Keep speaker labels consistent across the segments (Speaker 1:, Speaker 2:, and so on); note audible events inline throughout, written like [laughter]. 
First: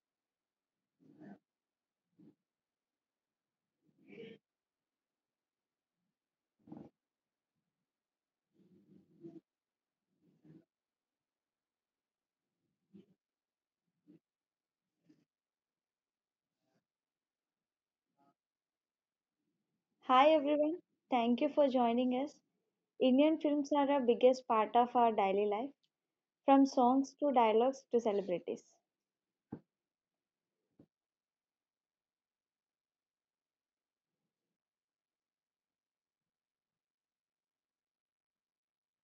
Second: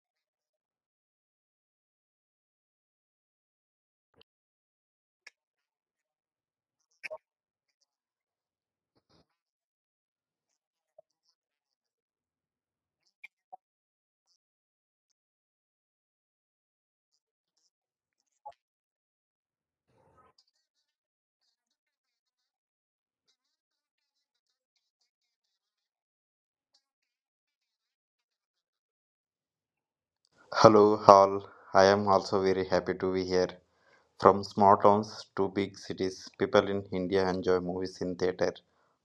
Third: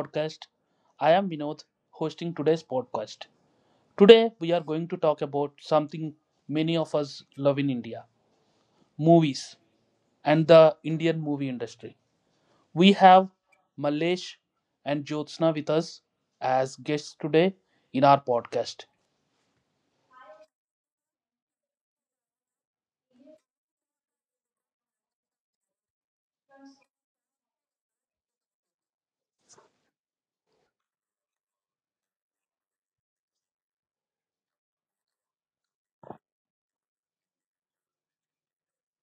Speaker 1: podcast. I am Vinod, hosting today's podcast. Today, we are going to talk about something many of us love in India, movies and the Indian movie industry. We have Malesh and Jyotsna with us as guests today in our podcast.
Speaker 2: Hi everyone, thank you for joining us. Indian films are a biggest part of our daily life, from songs to dialogues to celebrities.
Speaker 3: Hello, all. I am also very happy to be here. From small towns to big cities, people in India enjoy movies in theater,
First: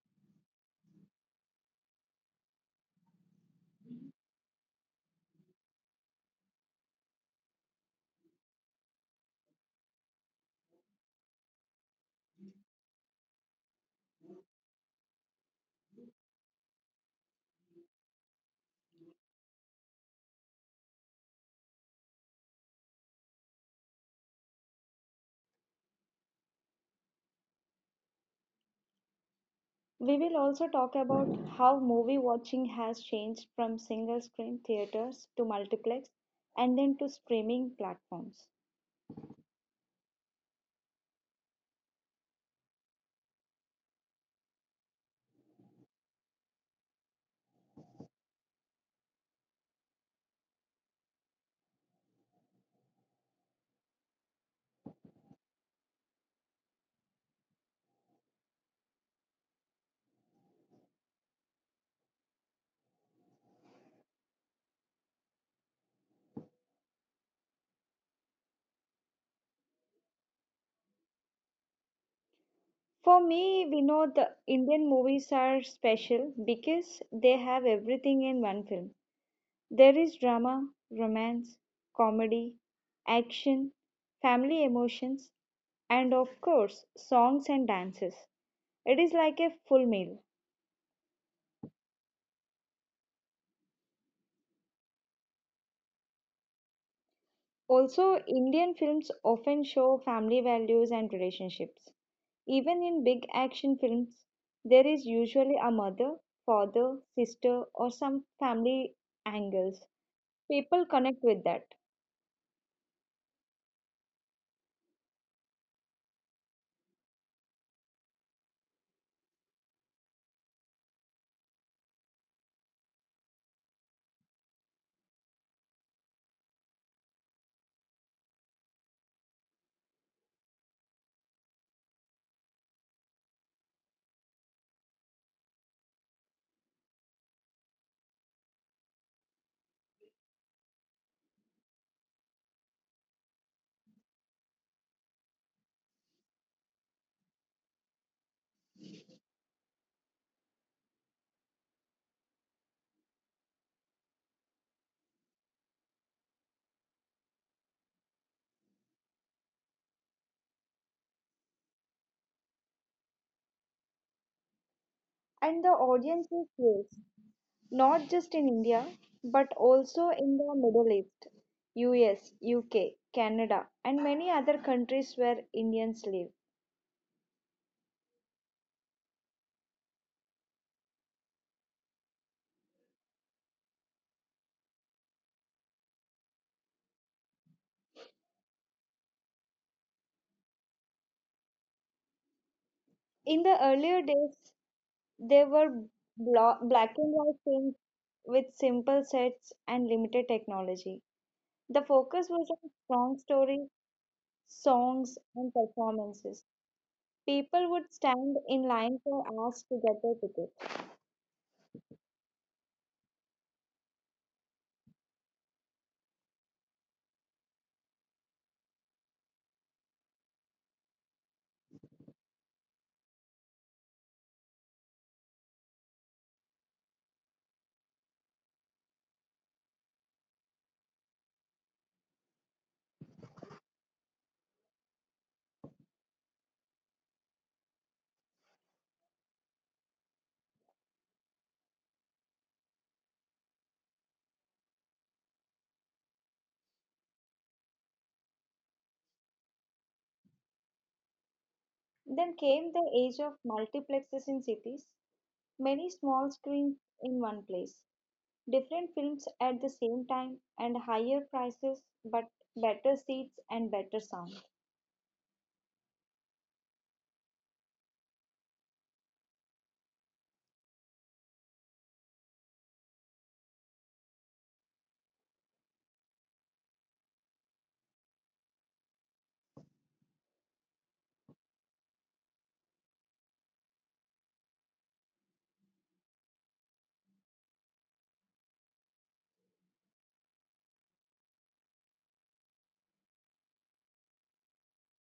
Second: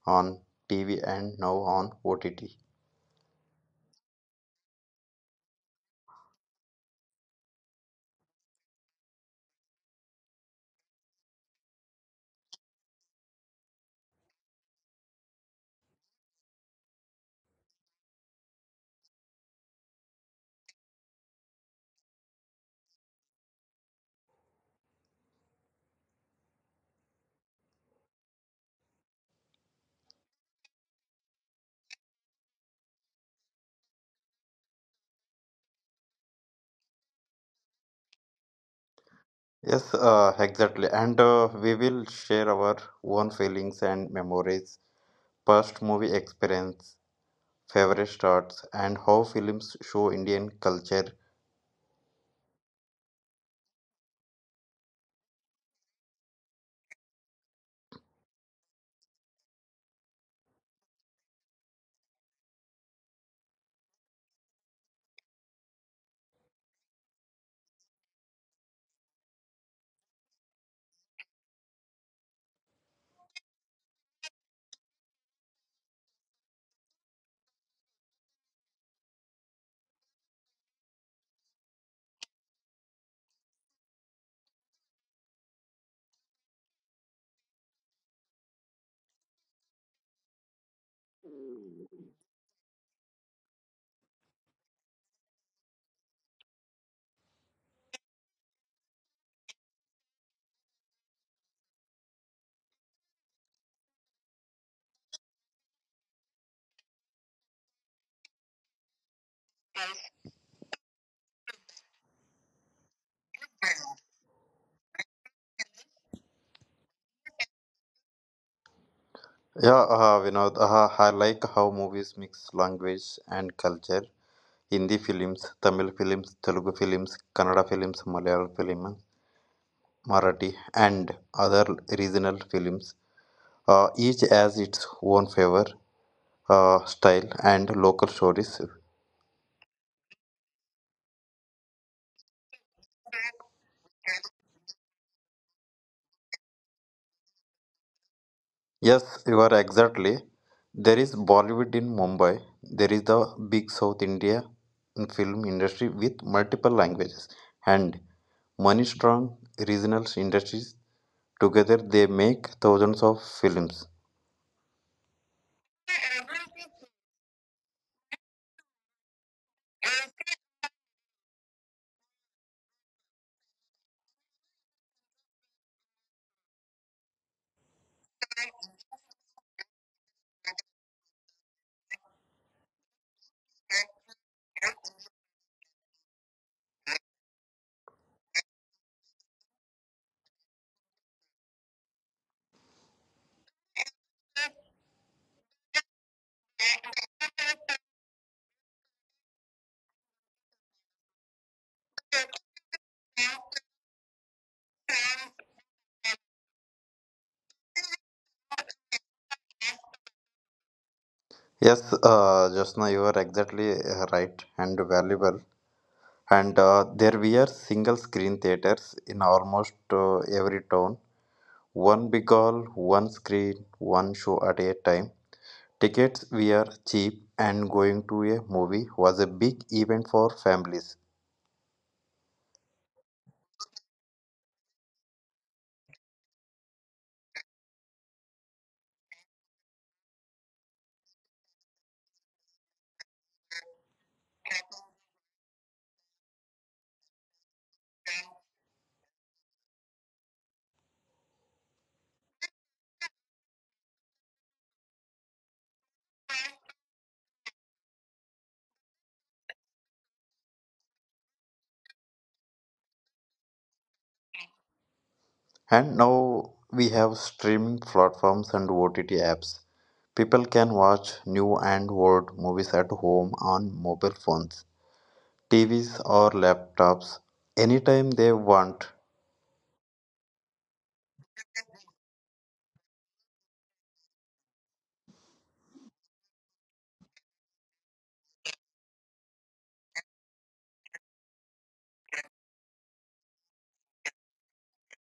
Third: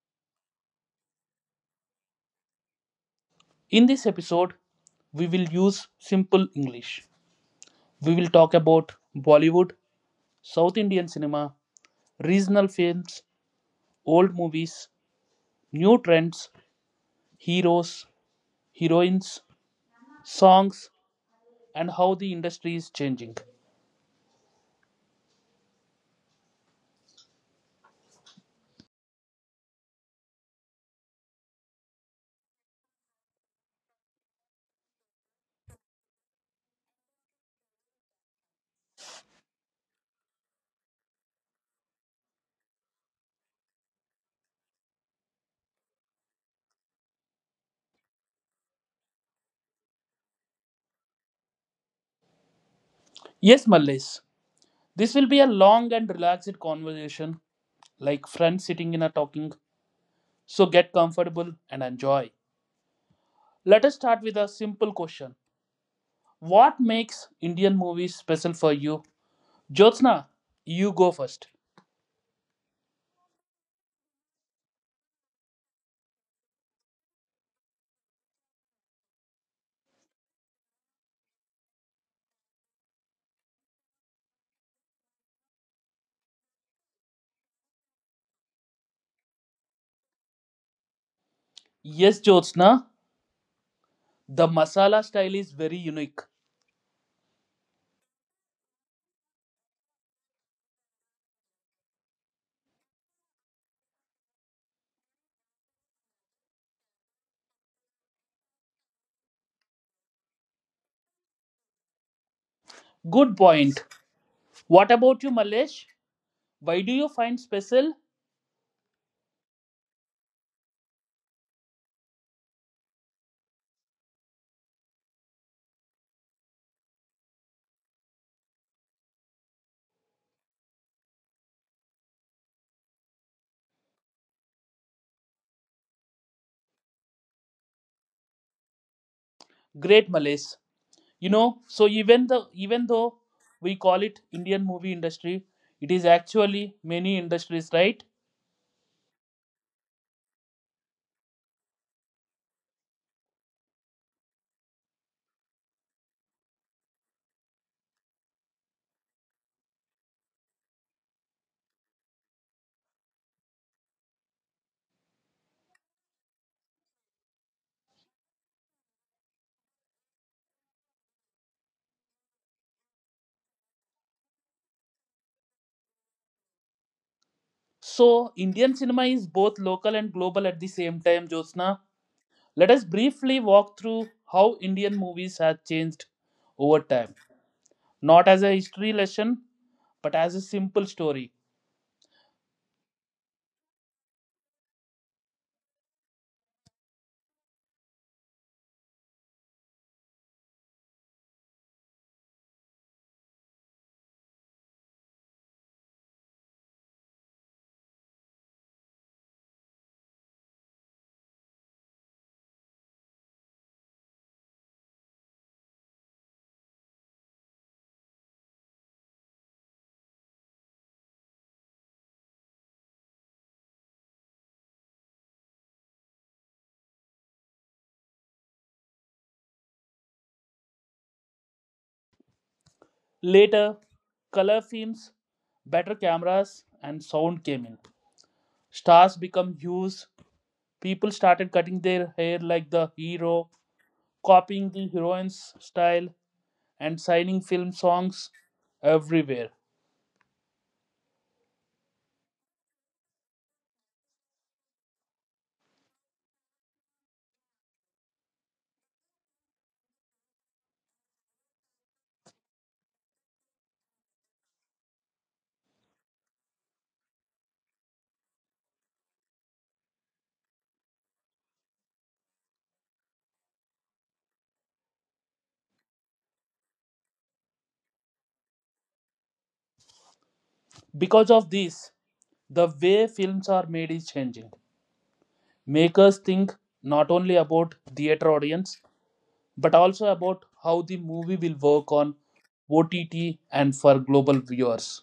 Speaker 3: on TV, and now on OTT.
Speaker 1: In this episode, we will use simple English. We will talk about Bollywood, South Indian cinema, regional films, old movies, new trends, heroes, heroines, songs, and how the industry is changing.
Speaker 2: We will also talk about how movie watching has changed from single screen theaters to multiplex and then to streaming platforms.
Speaker 3: Yes, exactly. And we will share our own feelings and memories, past movie experience, favorite starts, and how films show Indian culture.
Speaker 1: Yes, Mallesh, this will be a long and relaxed conversation, like friends sitting in a talking. So get comfortable and enjoy. Let us start with a simple question. What makes Indian movies special for you? Jyotsna, you go first.
Speaker 2: For me, we know the Indian movies are special because they have everything in one film. There is drama, romance, comedy, action, family emotions, and of course songs and dances. It is like a full meal.
Speaker 1: Yes, Jyotsna, the masala style is very unique.
Speaker 2: Also, Indian films often show family values and relationships. Even in big action films, there is usually a mother, father, sister, or some family angles. People connect with that.
Speaker 1: Good point. What about you, Malesh? Why do you find special?
Speaker 3: Yeah, Vinod, I like how movies mix language and culture. Hindi films, Tamil films, Telugu films, Kannada films, Malayalam film Marathi, and other regional films each has its own flavor, style, and local stories.
Speaker 1: Great, Malesh. You know, so even though we call it Indian movie industry, it is actually many industries, right?
Speaker 3: Yes, you are exactly. There is Bollywood in Mumbai. There is the big South India film industry with multiple languages and money strong regional industries. Together they make thousands of films.
Speaker 2: And the audience is huge, not just in India, but also in the Middle East, US, UK, Canada, and many other countries where Indians live.
Speaker 1: So Indian cinema is both local and global at the same time. Jyotsna, let us briefly walk through how Indian movies have changed over time, not as a history lesson, but as a simple story.
Speaker 2: In the earlier days, there were black and white films with simple sets and limited technology. The focus was on strong stories, songs, and performances. People would stand in line for hours to get their ticket.
Speaker 3: Yes, Jyotsna, you are exactly right and valuable. And there were single screen theaters in almost every town. One big hall, one screen, one show at a time. Tickets were cheap, and going to a movie was a big event for families.
Speaker 1: Later, color films, better cameras, and sound came in. Stars become huge. People started cutting their hair like the hero, copying the heroine's style, and signing film songs everywhere.
Speaker 2: Then came the age of multiplexes in cities, many small screens in one place, different films at the same time, and higher prices but better seats and better sound.
Speaker 3: And now we have streaming platforms and OTT apps. People can watch new and old movies at home on mobile phones, TVs, or laptops anytime they want.
Speaker 1: Because of this, the way films are made is changing. Makers think not only about theater audience but also about how the movie will work on OTT and for global viewers.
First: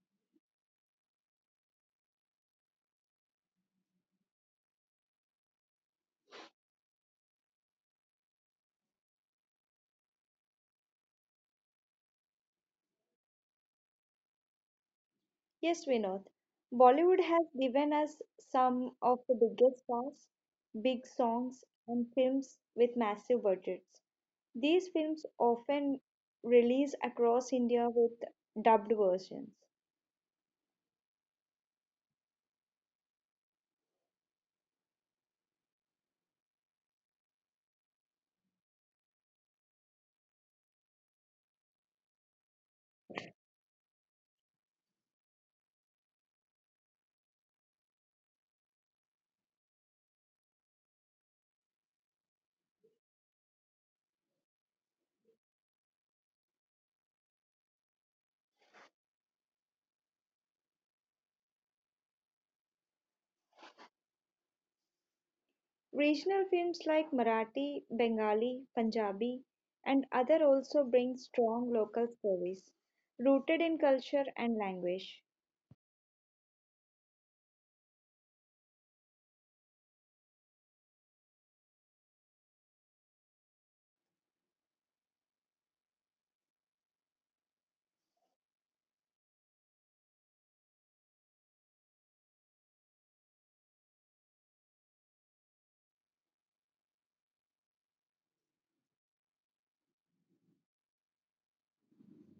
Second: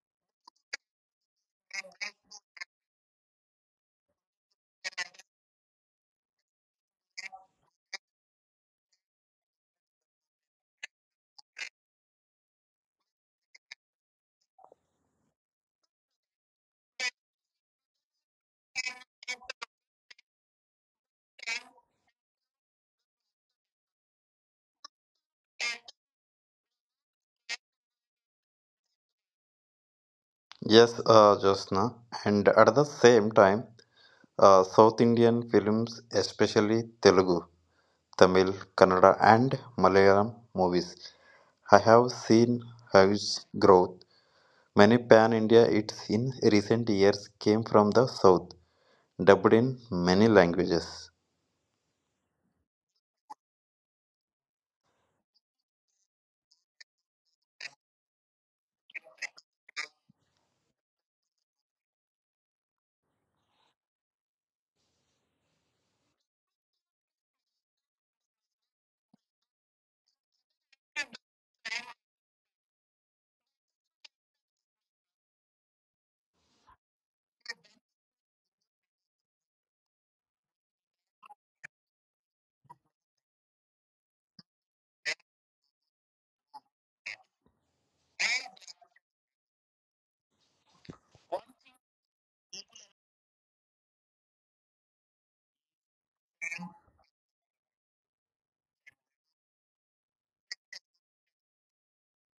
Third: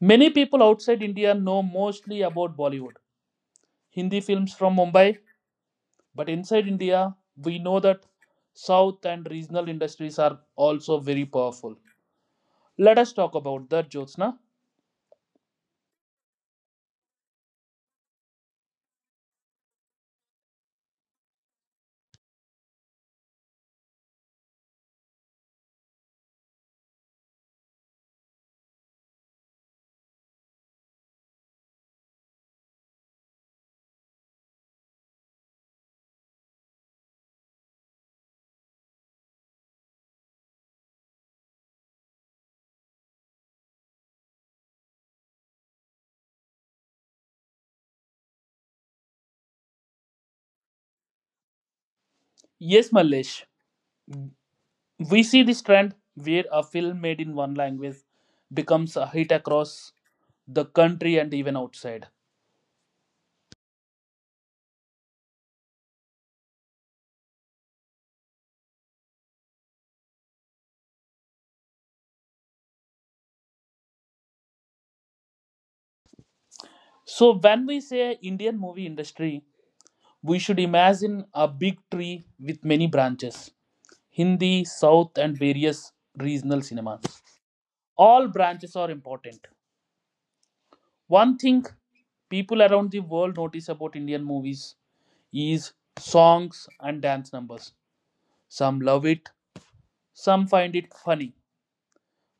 Speaker 1: Many people outside India know mostly about Bollywood, Hindi films from Mumbai, but inside India, we know that South and regional industries are also very powerful. Let us talk about the Jyotsna.
Speaker 2: Yes, Vinod. Bollywood has given us some of the biggest stars, big songs, and films with massive budgets. These films often release across India with dubbed versions.
Speaker 3: Yes, Josna. And at the same time, South Indian films, especially Telugu, Tamil, Kannada, and Malayalam movies, I have seen huge growth. Many pan India hits in recent years came from the South, dubbed in many languages.
Speaker 1: Yes, Mallesh, we see this trend where a film made in one language becomes a hit across the country and even outside.
Speaker 2: Regional films like Marathi, Bengali, Punjabi, and other also bring strong local stories rooted in culture and language.
Speaker 1: So, when we say Indian movie industry, we should imagine a big tree with many branches: Hindi, South, and various regional cinemas. All branches are important. One thing people around the world notice about Indian movies is songs and dance numbers. Some love it, some find it funny,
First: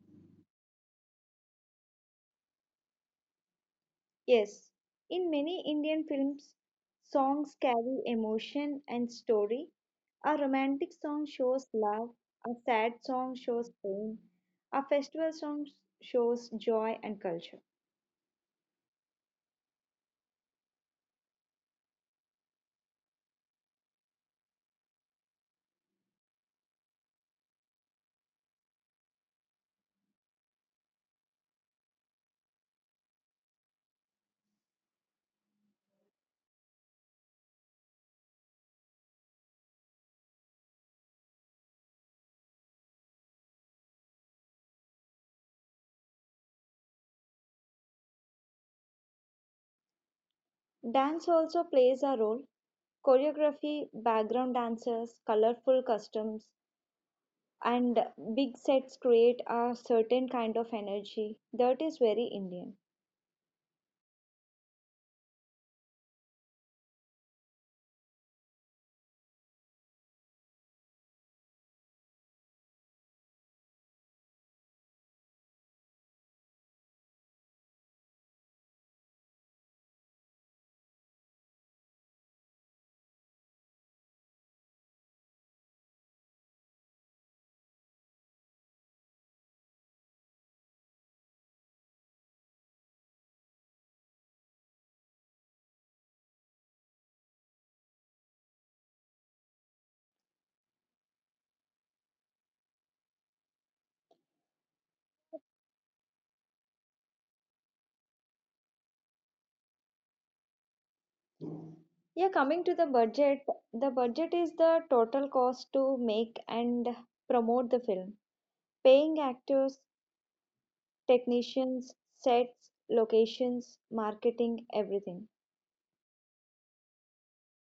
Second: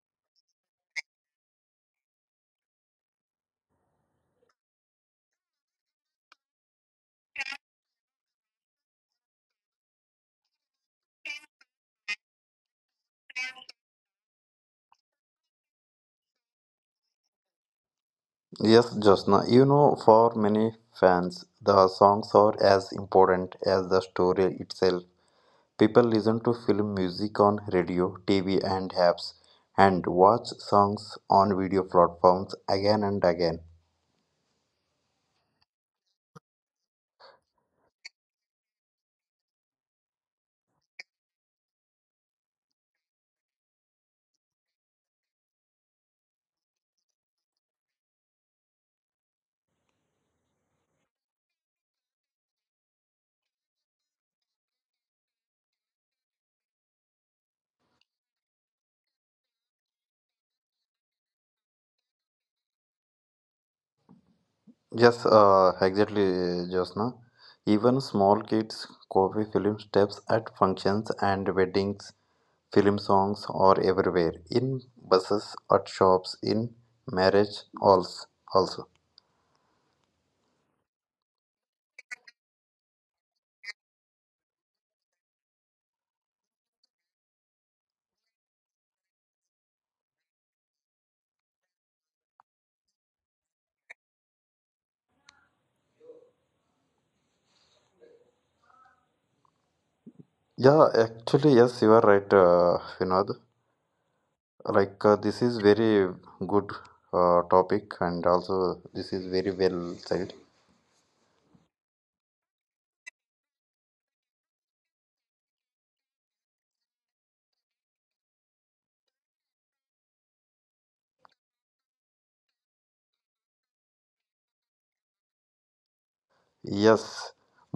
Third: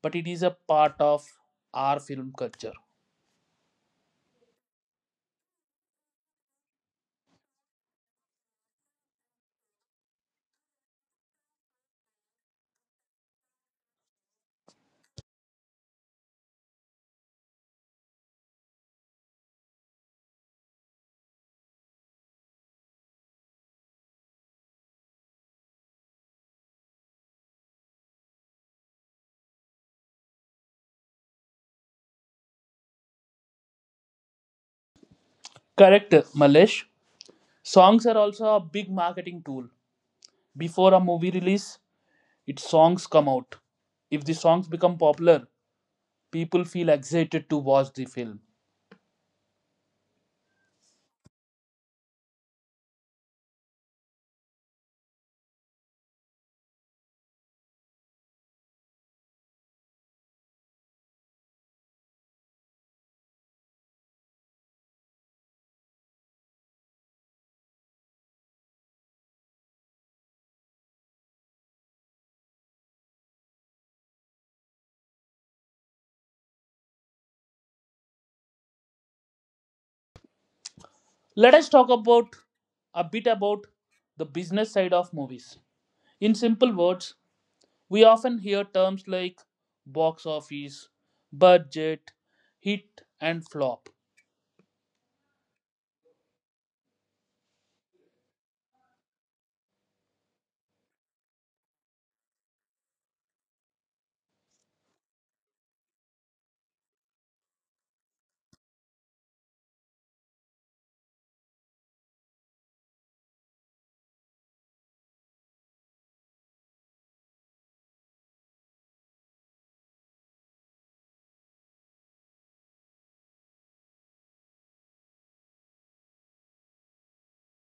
Speaker 1: but it is a part of our film culture.
Speaker 2: Yes, in many Indian films, songs carry emotion and story. A romantic song shows love, a sad song shows pain, a festival song shows joy and culture.
Speaker 3: Yes, Josna, you know, for many fans, the songs are as important as the story itself. People listen to film music on radio, TV, and apps, and watch songs on video platforms again and again.
Speaker 1: Correct, Malesh. Songs are also a big marketing tool. Before a movie release, its songs come out. If the songs become popular, people feel excited to watch the film.
Speaker 2: Dance also plays a role. Choreography, background dancers, colorful costumes, and big sets create a certain kind of energy that is very Indian.
Speaker 3: Yes, exactly, Josna. Even small kids copy film steps at functions and weddings. Film songs are everywhere in buses, at shops, in marriage halls also.
Speaker 1: Let us talk about a bit about the business side of movies. In simple words, we often hear terms like box office, budget, hit and flop.
Speaker 3: Yes, you are right, Vinod. Like this is very good, topic, and also this is very well said.
Speaker 2: Yeah, coming to the budget is the total cost to make and promote the film. Paying actors, technicians, sets, locations, marketing, everything.
Speaker 3: Yes,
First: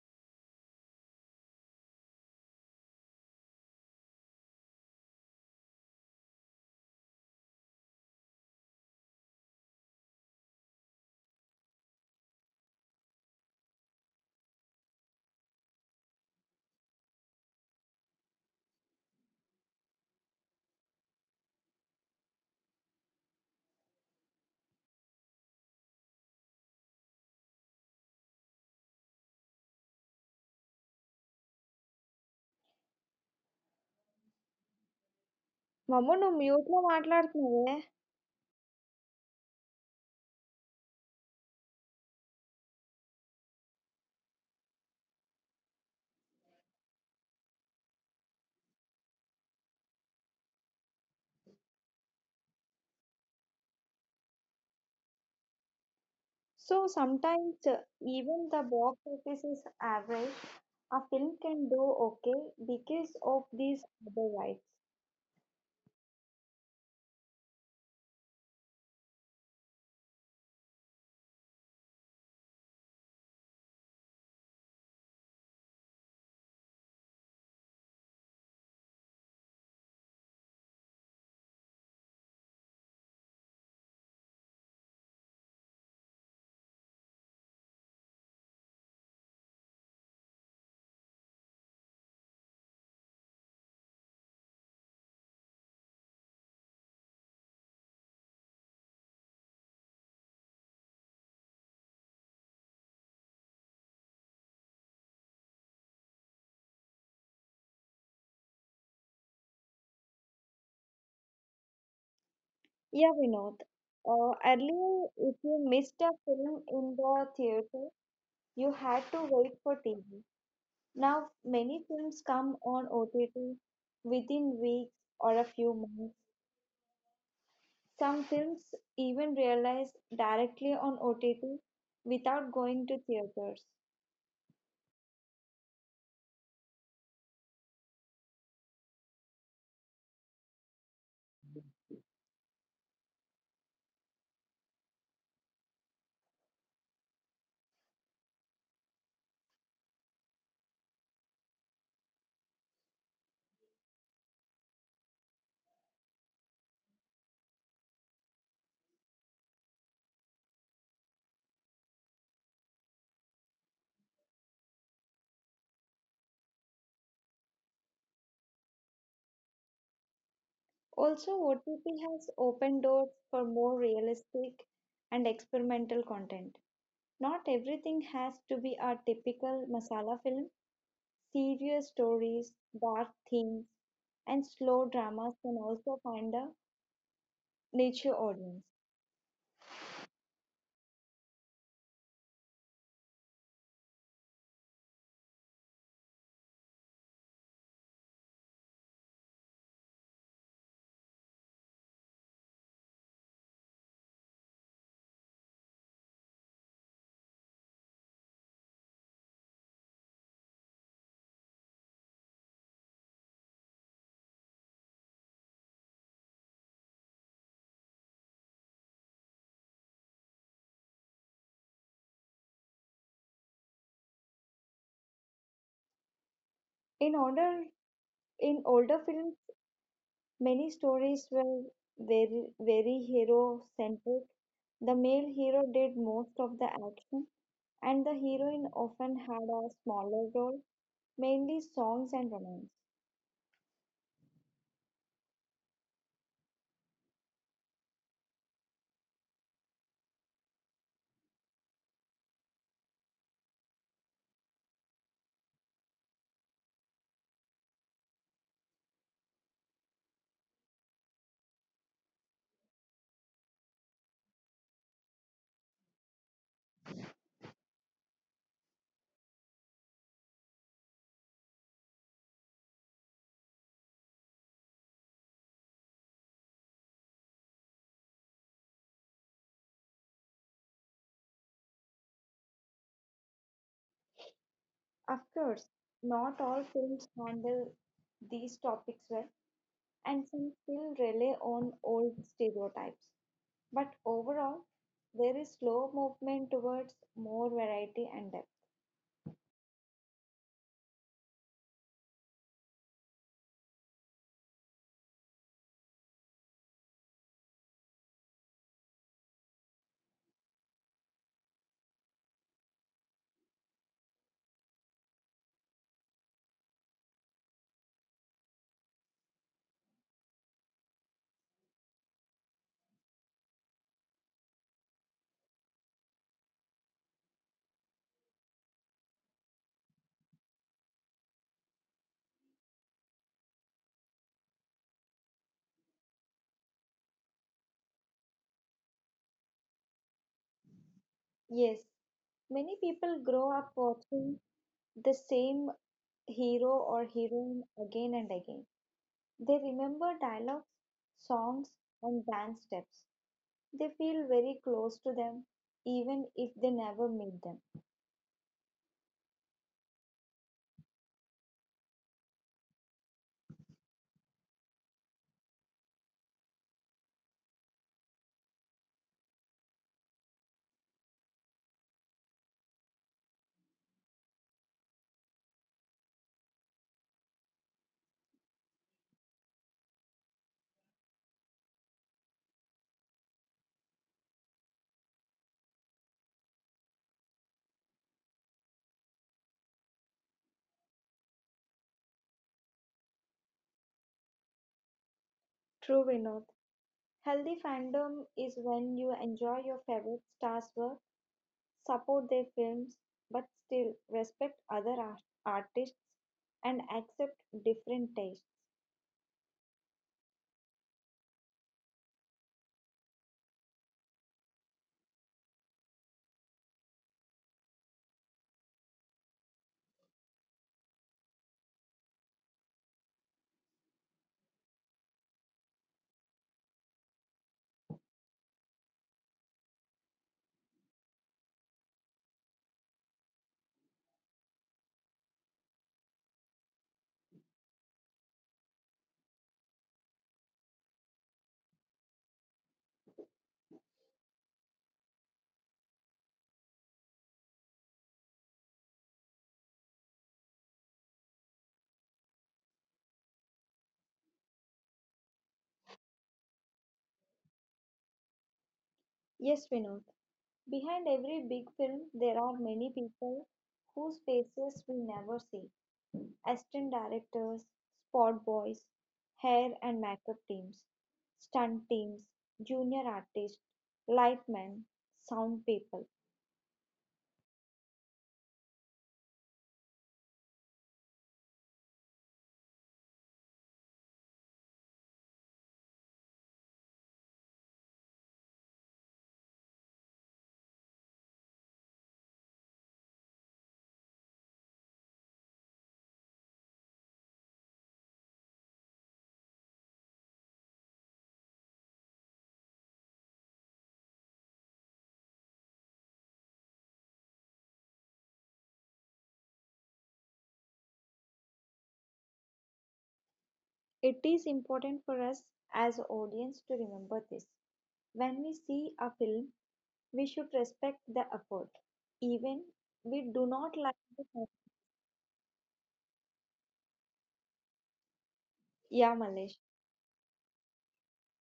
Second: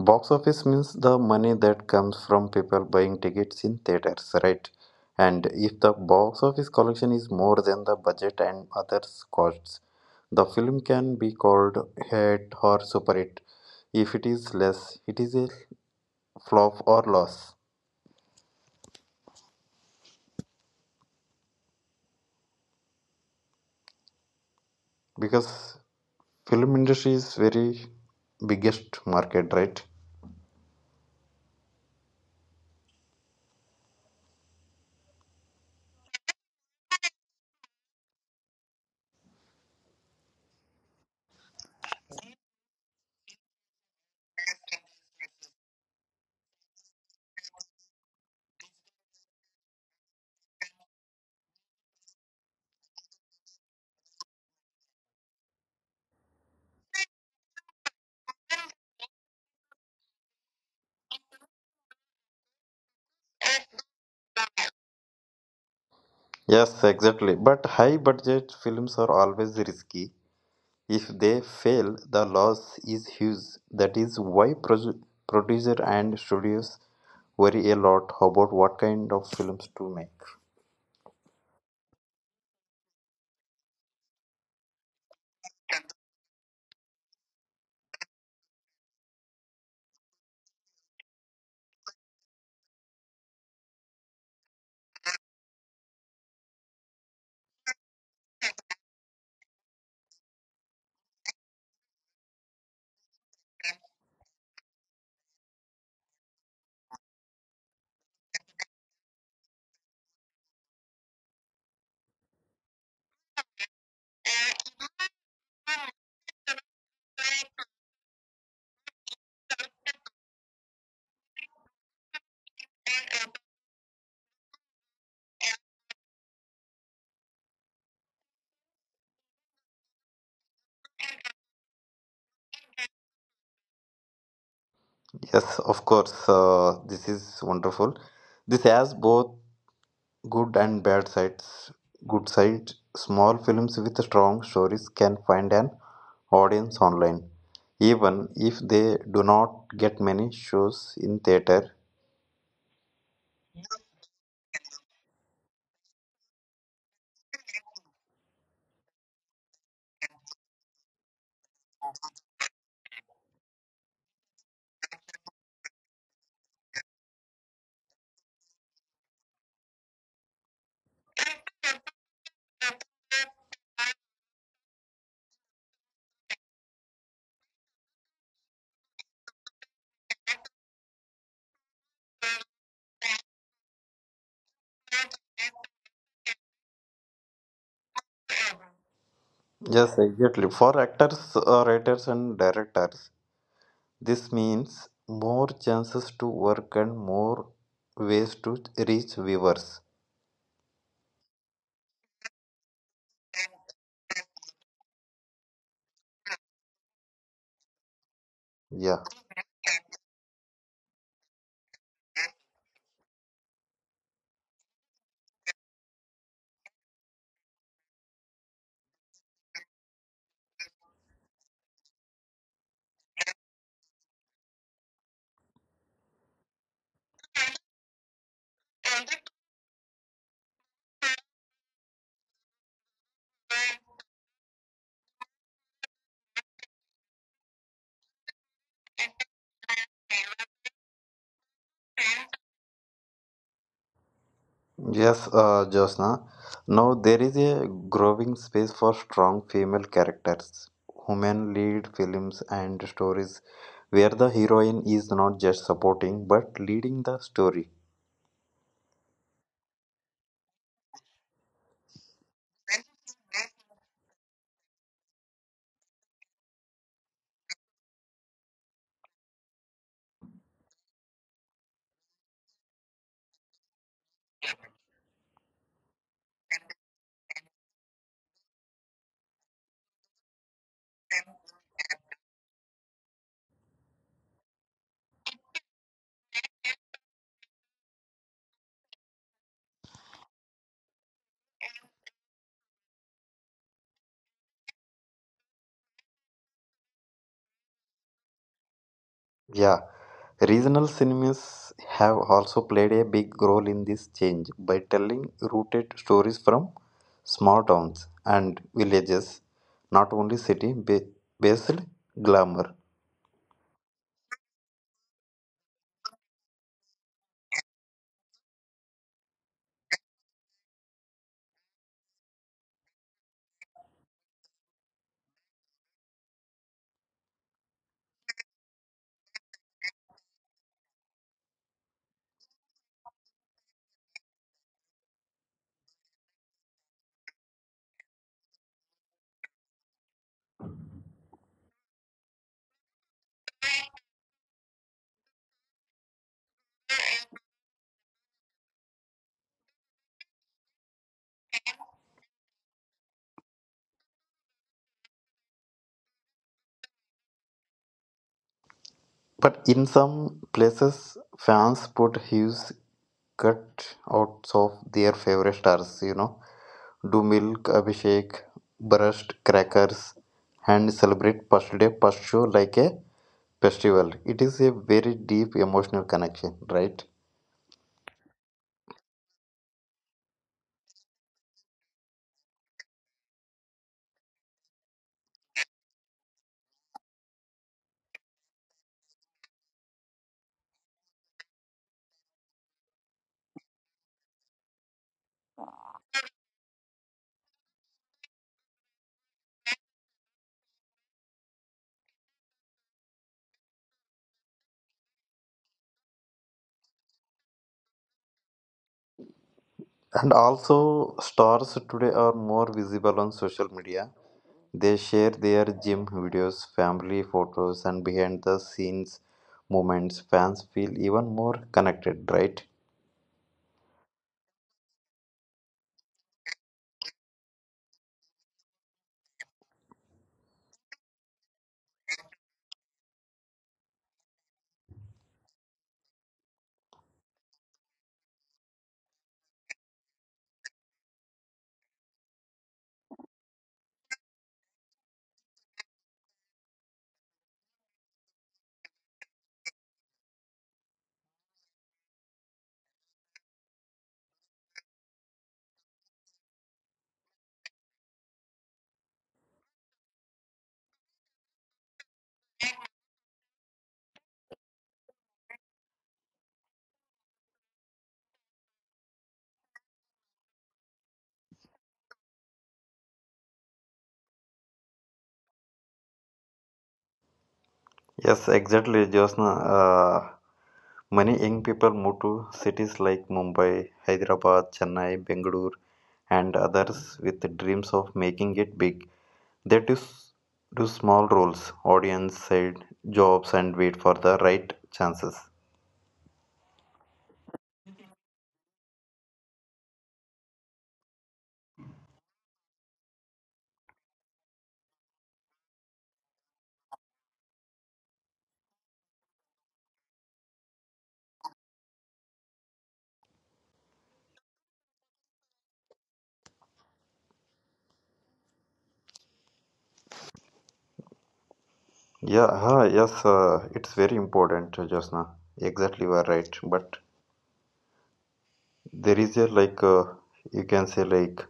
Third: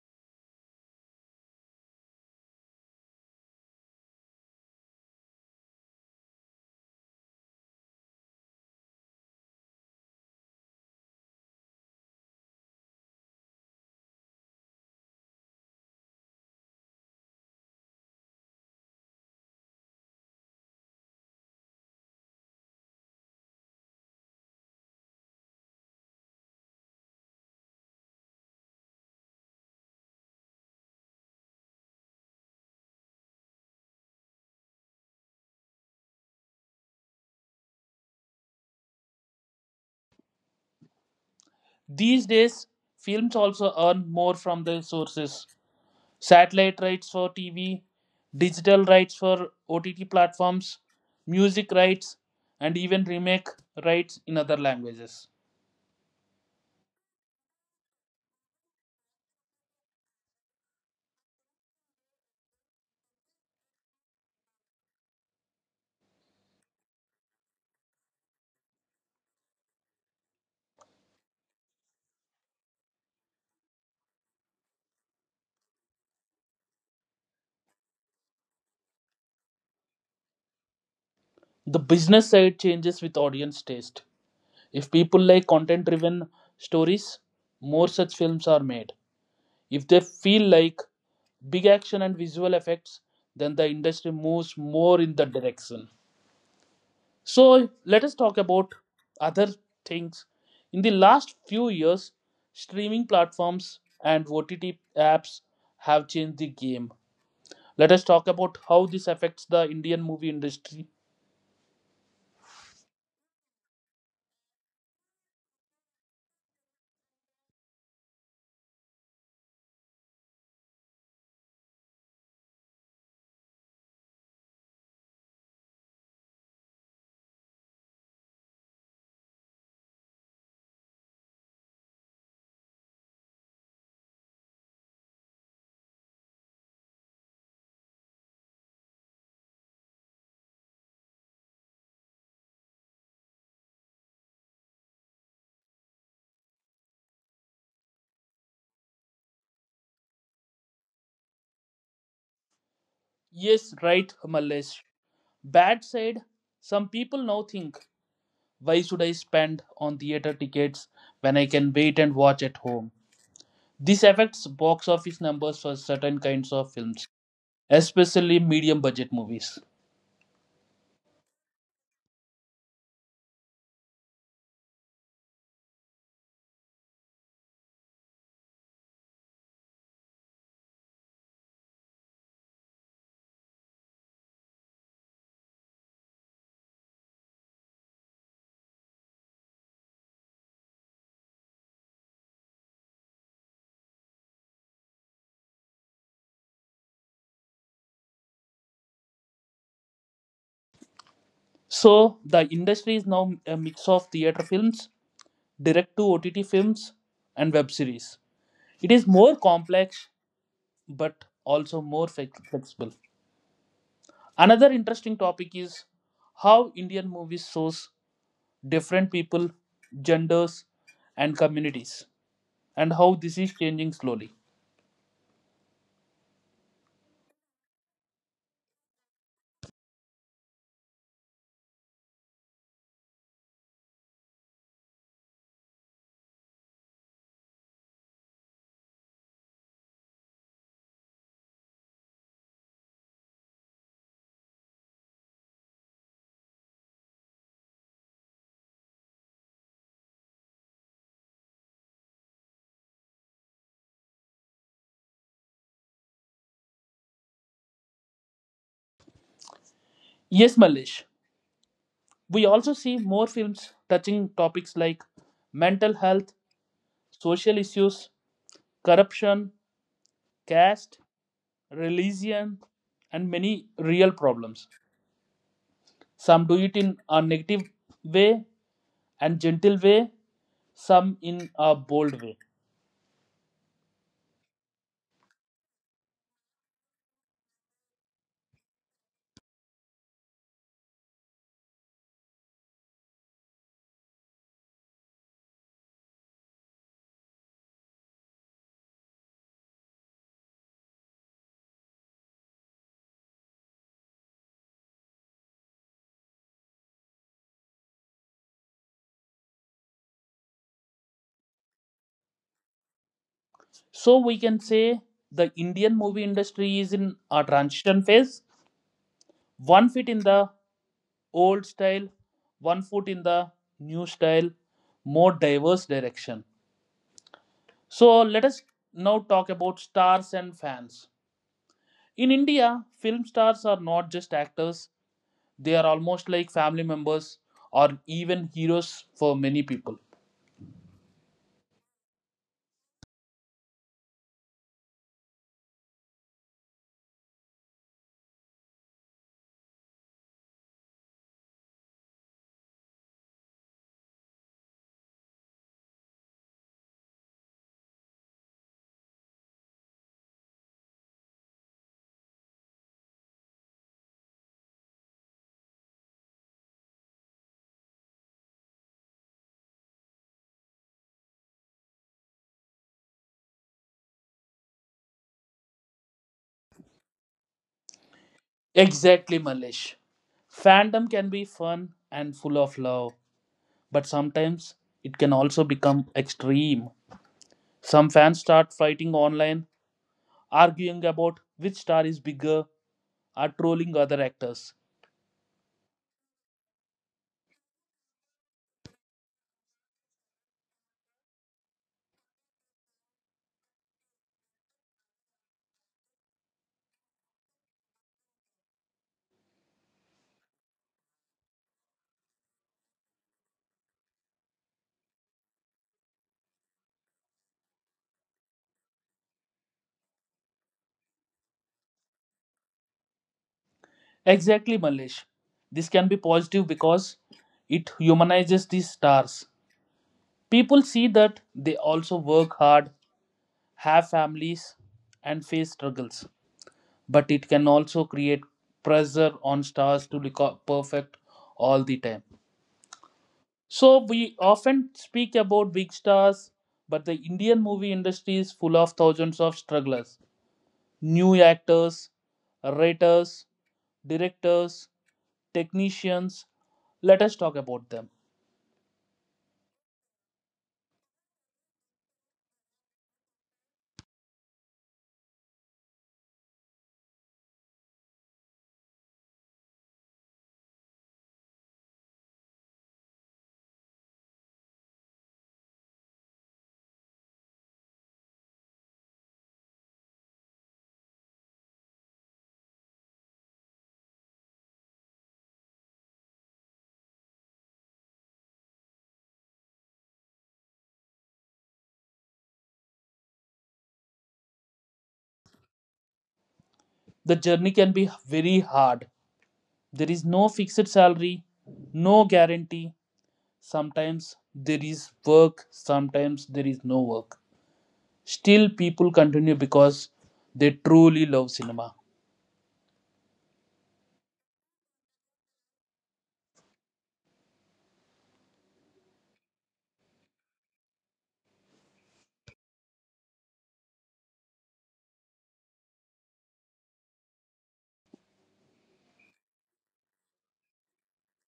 Speaker 3: box office means the money that comes from people buying tickets in theaters, right? And if the box office collection is more than the budget and others costs, the film can be called hit or super hit. If it is less, it is a flop or loss, because film industry is very biggest market, right?
Speaker 2: మమ్మ నువ్వు మ్యూట్లో మాట్లాడుతున్నావే.
Speaker 1: These days, films also earn more from their sources: satellite rights for TV, digital rights for OTT platforms, music rights, and even remake rights in other languages.
Speaker 2: So even the box office is average, a film can do okay because of these other rights.
Speaker 3: Yes, exactly. But high budget films are always risky. If they fail, the loss is huge. That is why producer and studios worry a lot about what kind of films to make.
Speaker 1: The business side changes with audience taste. If people like content driven stories, more such films are made. If they feel like big action and visual effects, then the industry moves more in that direction. So let us talk about other things. In the last few years, streaming platforms and OTT apps have changed the game. Let us talk about how this affects the Indian movie industry.
Speaker 2: Yeah, yeah Vinod. Earlier, if you missed a film in the theater, you had to wait for TV. Now, many films come on OTT within weeks or a few months. Some films even realize directly on OTT without going to theaters.
Speaker 3: Yes, of course. This is wonderful. This has both good and bad sides. Good side, small films with strong stories can find an audience online. Even if they do not get many shows in theater.
Speaker 1: Yes, right, Malesh. Bad side, some people now think, why should I spend on theater tickets when I can wait and watch at home? This affects box office numbers for certain kinds of films, especially medium budget movies.
Speaker 2: Also, OTT has opened doors for more realistic and experimental content. Not everything has to be a typical masala film. Serious stories, dark themes, and slow dramas can also find a niche audience.
Speaker 3: Yes, exactly. For actors, writers, and directors, this means more chances to work and more ways to reach viewers.
Speaker 1: So the industry is now a mix of theater films, direct to OTT films, and web series. It
Speaker 3: Yeah.
Speaker 1: is more complex but also more flexible. Another interesting topic is how Indian movies shows different people, genders, and communities, and how this is changing slowly.
Speaker 2: In order in older films, many stories were very, very hero-centric. The male hero did most of the action, and the heroine often had a smaller role, mainly songs and romance.
Speaker 3: Yes, Josna. Now there is a growing space for strong female characters, women lead films and stories where the heroine is not just supporting but leading the story.
Speaker 1: Yes, Malish. We also see more films touching topics like mental health, social issues, corruption, caste, religion, and many real problems. Some do it in a negative way and gentle way, some in a bold way.
Speaker 2: Of course, not all films handle these topics well, and some still rely on old stereotypes. But overall, there is slow movement towards more variety and depth.
Speaker 3: Yeah, regional cinemas have also played a big role in this change by telling rooted stories from small towns and villages, not only based glamour.
Speaker 1: So we can say the Indian movie industry is in a transition phase, one foot in the old style, one foot in the new style, more diverse direction. So let us now talk about stars and fans. In India, film stars are not just actors, they are almost like family members or even heroes for many people.
Speaker 2: Yes, many people grow up watching the same hero or heroine again and again. They remember dialogues, songs, and dance steps. They feel very close to them, even if they never meet them.
Speaker 3: But in some places, fans put huge cutouts of their favorite stars, you know, do milk, Abhishek, brushed crackers, and celebrate Past Day Past Show like a festival. It is a very deep emotional connection, right?
Speaker 1: Exactly, Malish. Fandom can be fun and full of love, but sometimes it can also become extreme. Some fans start fighting online, arguing about which star is bigger, or trolling other actors.
Speaker 2: True, Vinod. Healthy fandom is when you enjoy your favorite stars' work, support their films, but still respect other artists and accept different tastes.
Speaker 3: And also, stars today are more visible on social media. They share their gym videos, family photos, and behind the scenes moments. Fans feel even more connected, right?
Speaker 1: Exactly, Malish. This can be positive because it humanizes these stars. People see that they also work hard, have families, and face struggles, but it can also create pressure on stars to look up perfect all the time. So we often speak about big stars, but the Indian movie industry is full of thousands of strugglers, new actors, writers, directors, technicians. Let us talk about them.
Speaker 2: Yes, Vinod. Behind every big film, there are many people whose faces we never see. Assistant directors, spot boys, hair and makeup teams, stunt teams, junior artists, lightmen, sound people.
Speaker 3: Yes, exactly, Josna. Uh, Many young people move to cities like Mumbai, Hyderabad, Chennai, Bengaluru, and others with the dreams of making it big. They do small roles, audience side, jobs, and wait for the right chances.
Speaker 1: The journey can be very hard. There is no fixed salary, no guarantee. Sometimes there is work, sometimes there is no work. Still, people continue because they truly love cinema.
Speaker 2: It is important for us as audience to remember this. When we see a film, we should respect the effort.
Speaker 3: Yeah,
Speaker 2: Even
Speaker 3: yes,
Speaker 2: we do not
Speaker 3: it's
Speaker 2: like
Speaker 3: very
Speaker 2: the film.
Speaker 3: important, Jasna. Exactly, you are right. But there
Speaker 2: Yeah,
Speaker 3: is a
Speaker 2: Malesh.
Speaker 3: you can say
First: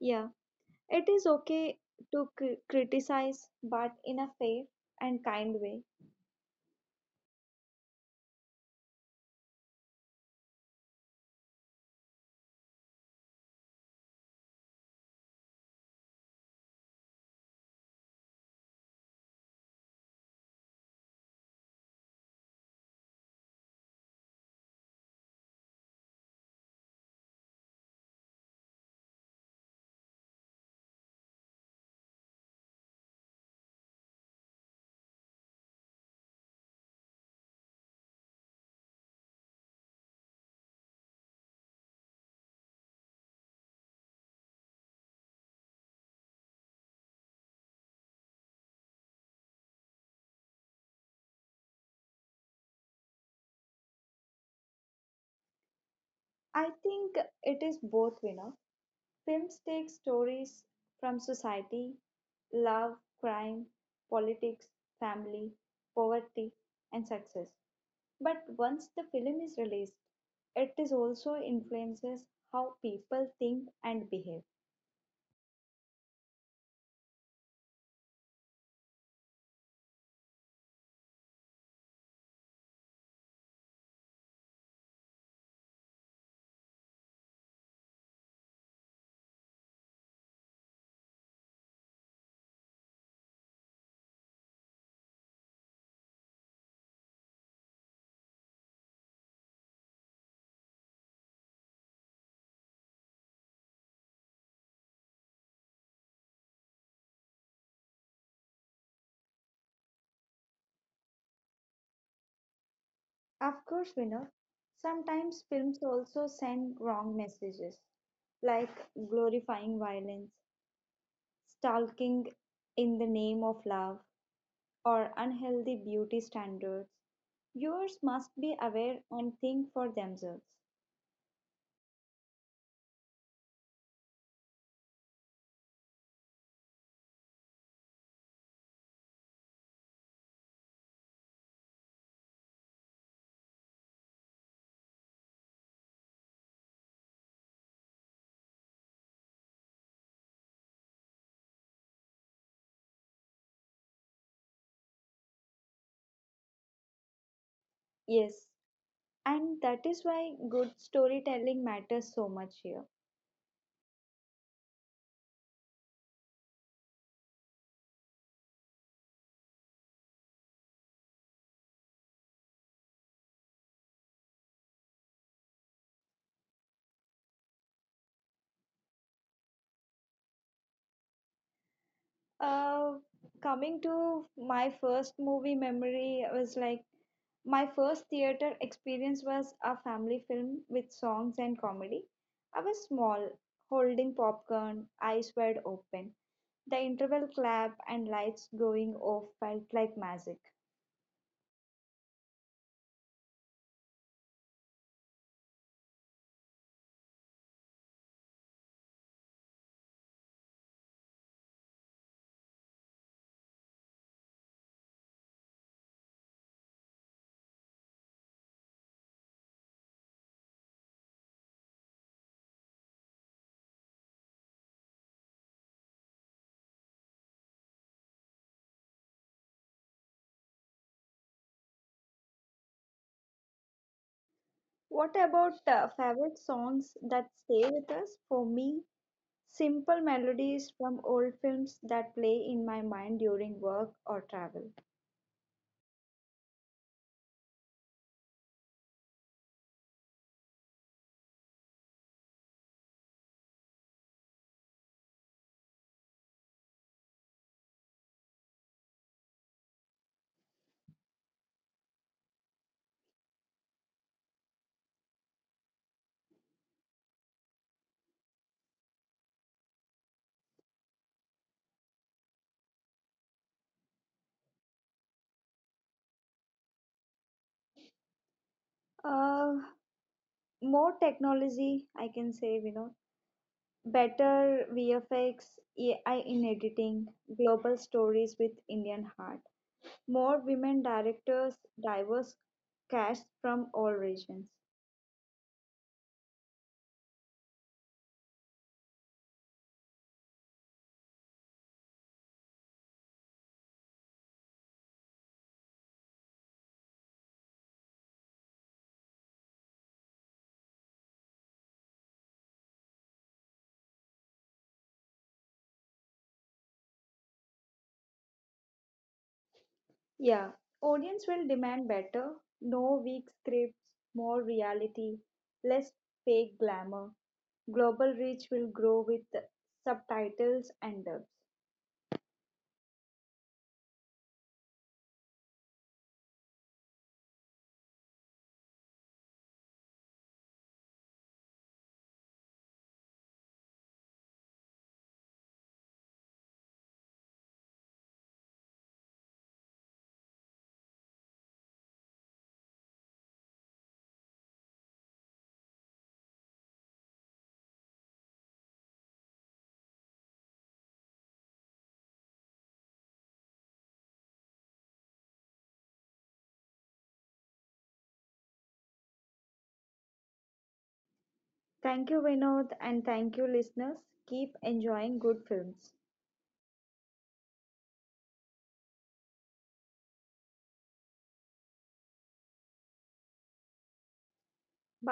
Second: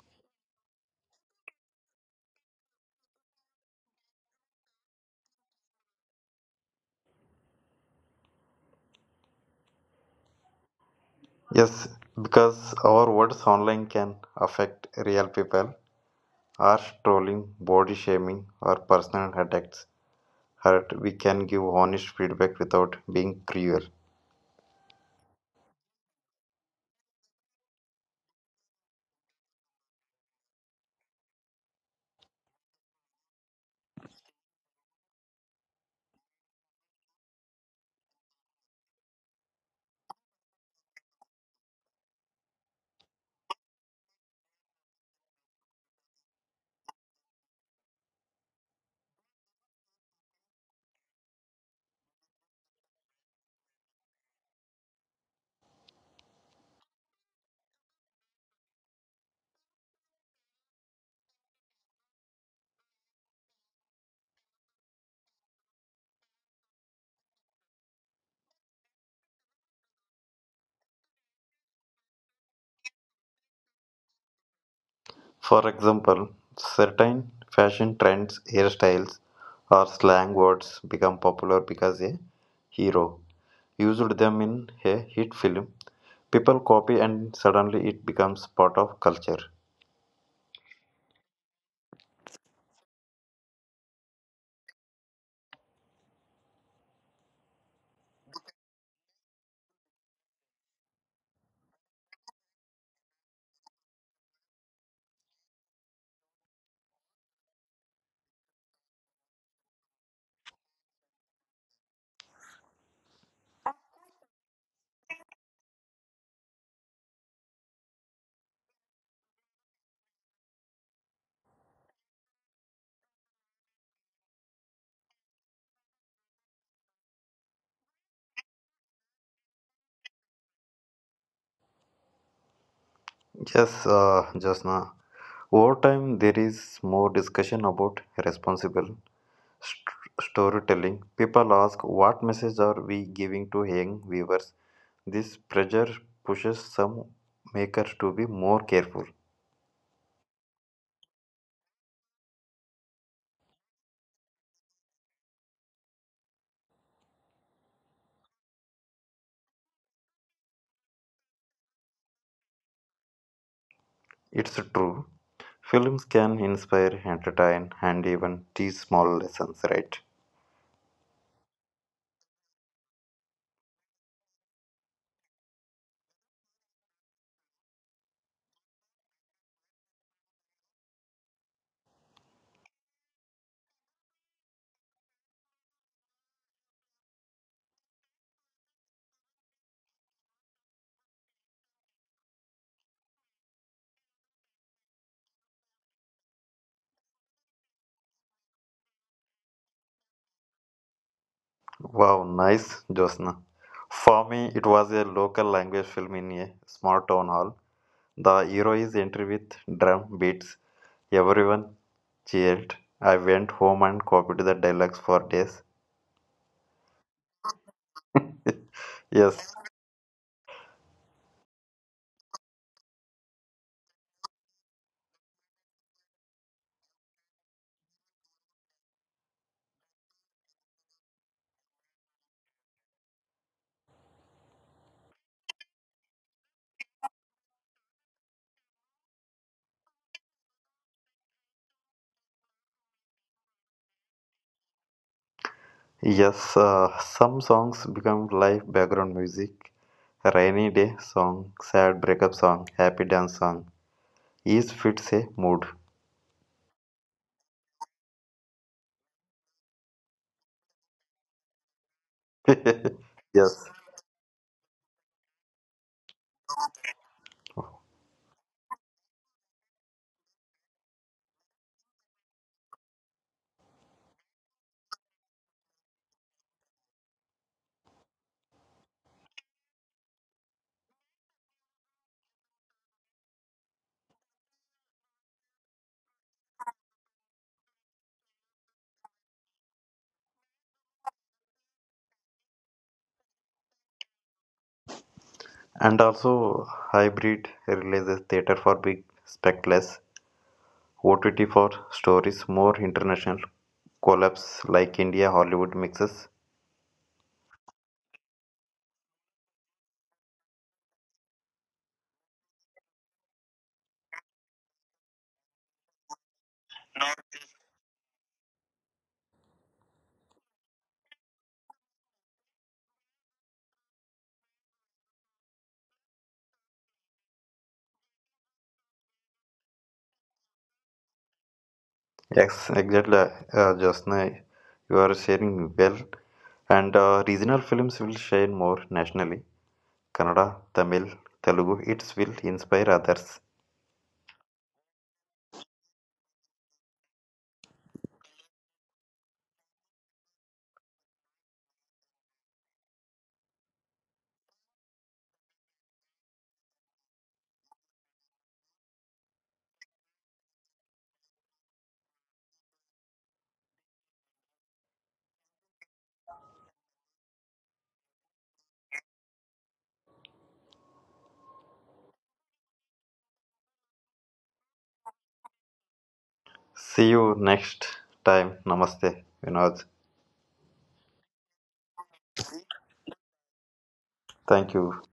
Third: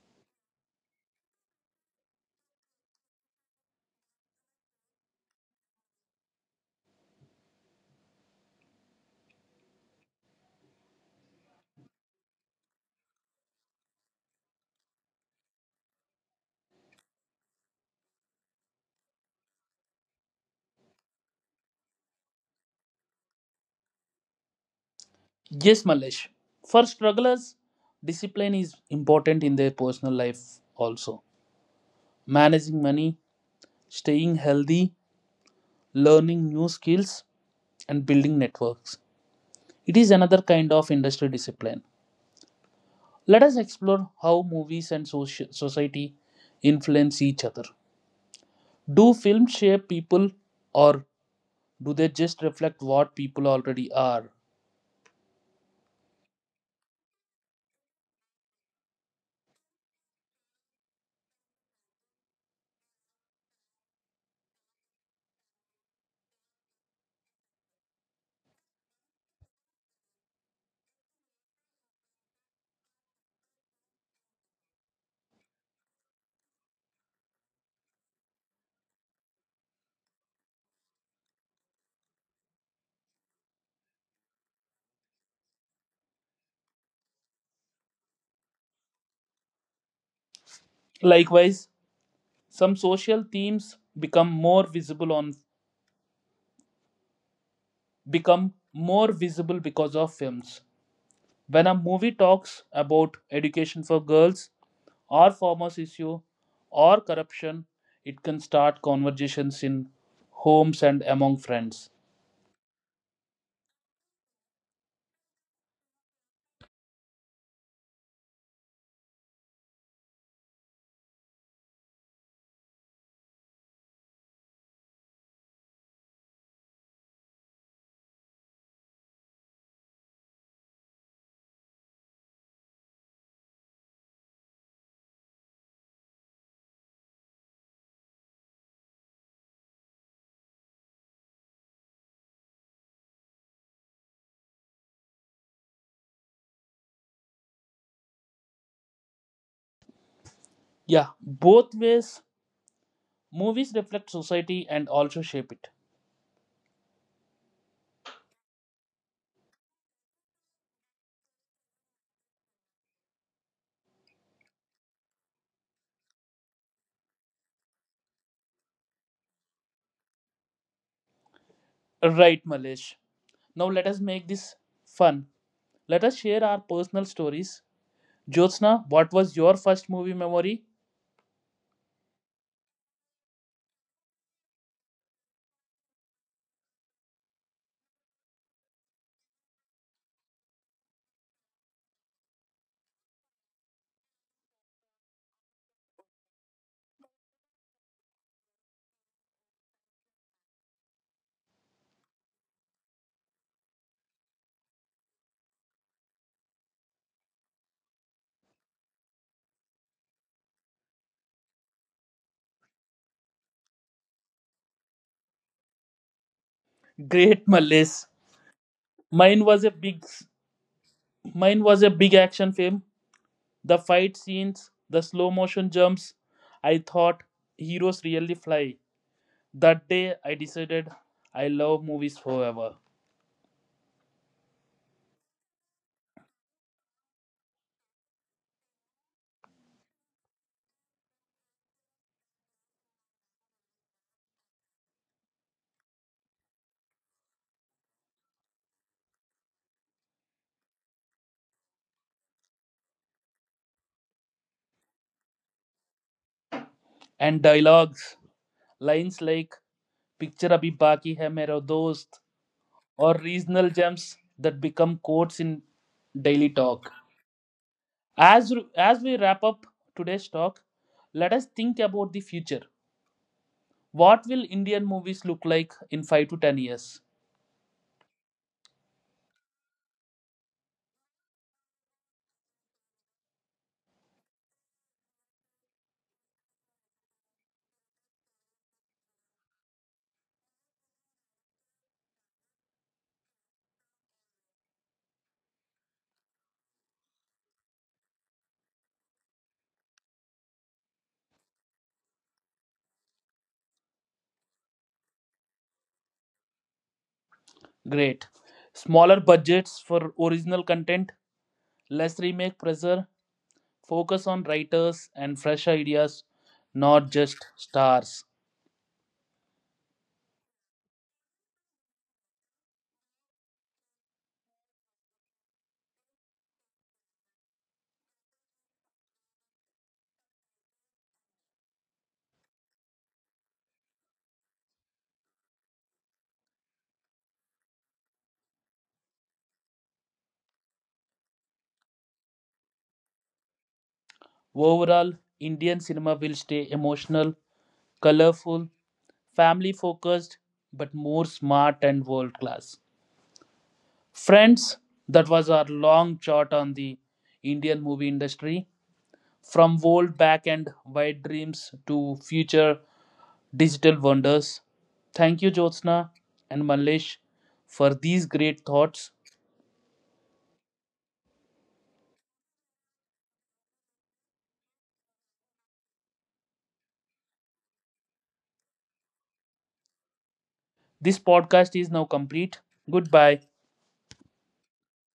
Speaker 2: Yeah. It is okay to criticize, but in a fair and kind way.
Speaker 3: yes, because our words online can affect real people. Harsh trolling, body shaming, or personal attacks hurt. We can give honest feedback without being cruel.
Speaker 1: Yes, Malesh. For strugglers, discipline is important in their personal life also. Managing money, staying healthy, learning new skills, and building networks. It is another kind of industry discipline. Let us explore how movies and society influence each other. Do films shape people or do they just reflect what people already are?
Speaker 2: I think it is both, you know. Films take stories from society, love, crime, politics, family, poverty, and success. But once the film is released, it is also influences how people think and behave.
Speaker 3: For example, certain fashion trends, hairstyles, or slang words become popular because a hero used them in a hit film. People copy and suddenly it becomes part of culture.
Speaker 1: Likewise, some social themes become more visible because of films. When a movie talks about education for girls or farmers issue or corruption, it can start conversations in homes and among friends.
Speaker 2: Of course, we know sometimes films also send wrong messages like glorifying violence, stalking in the name of love, or unhealthy beauty standards. Viewers must be aware and think for themselves.
Speaker 3: Yes, Jasna. Over time, there is more discussion about responsible storytelling. People ask, what message are we giving to young viewers? This pressure pushes some makers to be more careful.
Speaker 1: Yeah, both ways, movies reflect society and also shape it.
Speaker 2: Yes, and that is why good storytelling matters so much here.
Speaker 3: It's true. Films can inspire, entertain, and even teach small lessons, right?
Speaker 1: Right, Malesh. Now let us make this fun. Let us share our personal stories. Jyotsna, what was your first movie memory?
Speaker 2: Uh, Coming to my first movie memory, I was like my first theater experience was a family film with songs and comedy. I was small, holding popcorn, eyes wide open. The interval clap and lights going off felt like magic.
Speaker 3: Wow, nice, Josna. For me, it was a local language film in a small town hall. The hero is entry with drum beats. Everyone cheered. I went home and copied the dialogues for days.
Speaker 1: Great Malays. Mine
Speaker 3: Yes,
Speaker 1: was a big mine was a big action film. The fight scenes, the slow motion jumps. I thought heroes really fly. That day I decided I love movies forever.
Speaker 2: What about favorite songs that stay with us? For me, simple melodies from old films that play in my mind during work or travel.
Speaker 3: yes, some songs become live background music. Rainy day song, sad breakup song, happy dance song. Each fits a mood.
Speaker 1: And dialogues, lines like picture abhi baki hai mera dost,
Speaker 3: [laughs]
Speaker 1: or regional
Speaker 3: Yes.
Speaker 1: gems that become quotes in daily talk. As we wrap up today's talk, let us think about the future. What will Indian movies look like in 5 to 10 years?
Speaker 2: Uh, More technology, I can say, you know, better VFX, AI in editing, global stories with Indian heart, more women directors, diverse casts from all regions.
Speaker 3: And also, hybrid releases theater for big spectacles, OTT for stories, more international collabs like India Hollywood mixes.
Speaker 1: Great. Smaller budgets for original content, less remake pressure, focus on writers and fresh ideas, not just stars.
Speaker 2: Yeah, audience will demand better, no weak scripts, more reality, less fake glamour. Global reach will grow with subtitles and dubs.
Speaker 3: Yes, exactly. Just now, you are sharing well, and regional films will shine more nationally. Kannada, Tamil, Telugu. It will inspire others.
Speaker 1: Overall, Indian cinema will stay emotional, colorful, family focused, but more smart and world class. Friends, that was our long shot on the Indian movie industry. From old back and wide dreams to future digital wonders. Thank you, Jyotsna and Manlesh, for these great thoughts.
Speaker 2: Thank you, Vinod, and thank you, listeners. Keep enjoying good films.
Speaker 3: See you next time. Namaste, Vinod.
Speaker 1: This podcast is now complete. Goodbye.
Speaker 3: Thank you.
Speaker 2: Bye.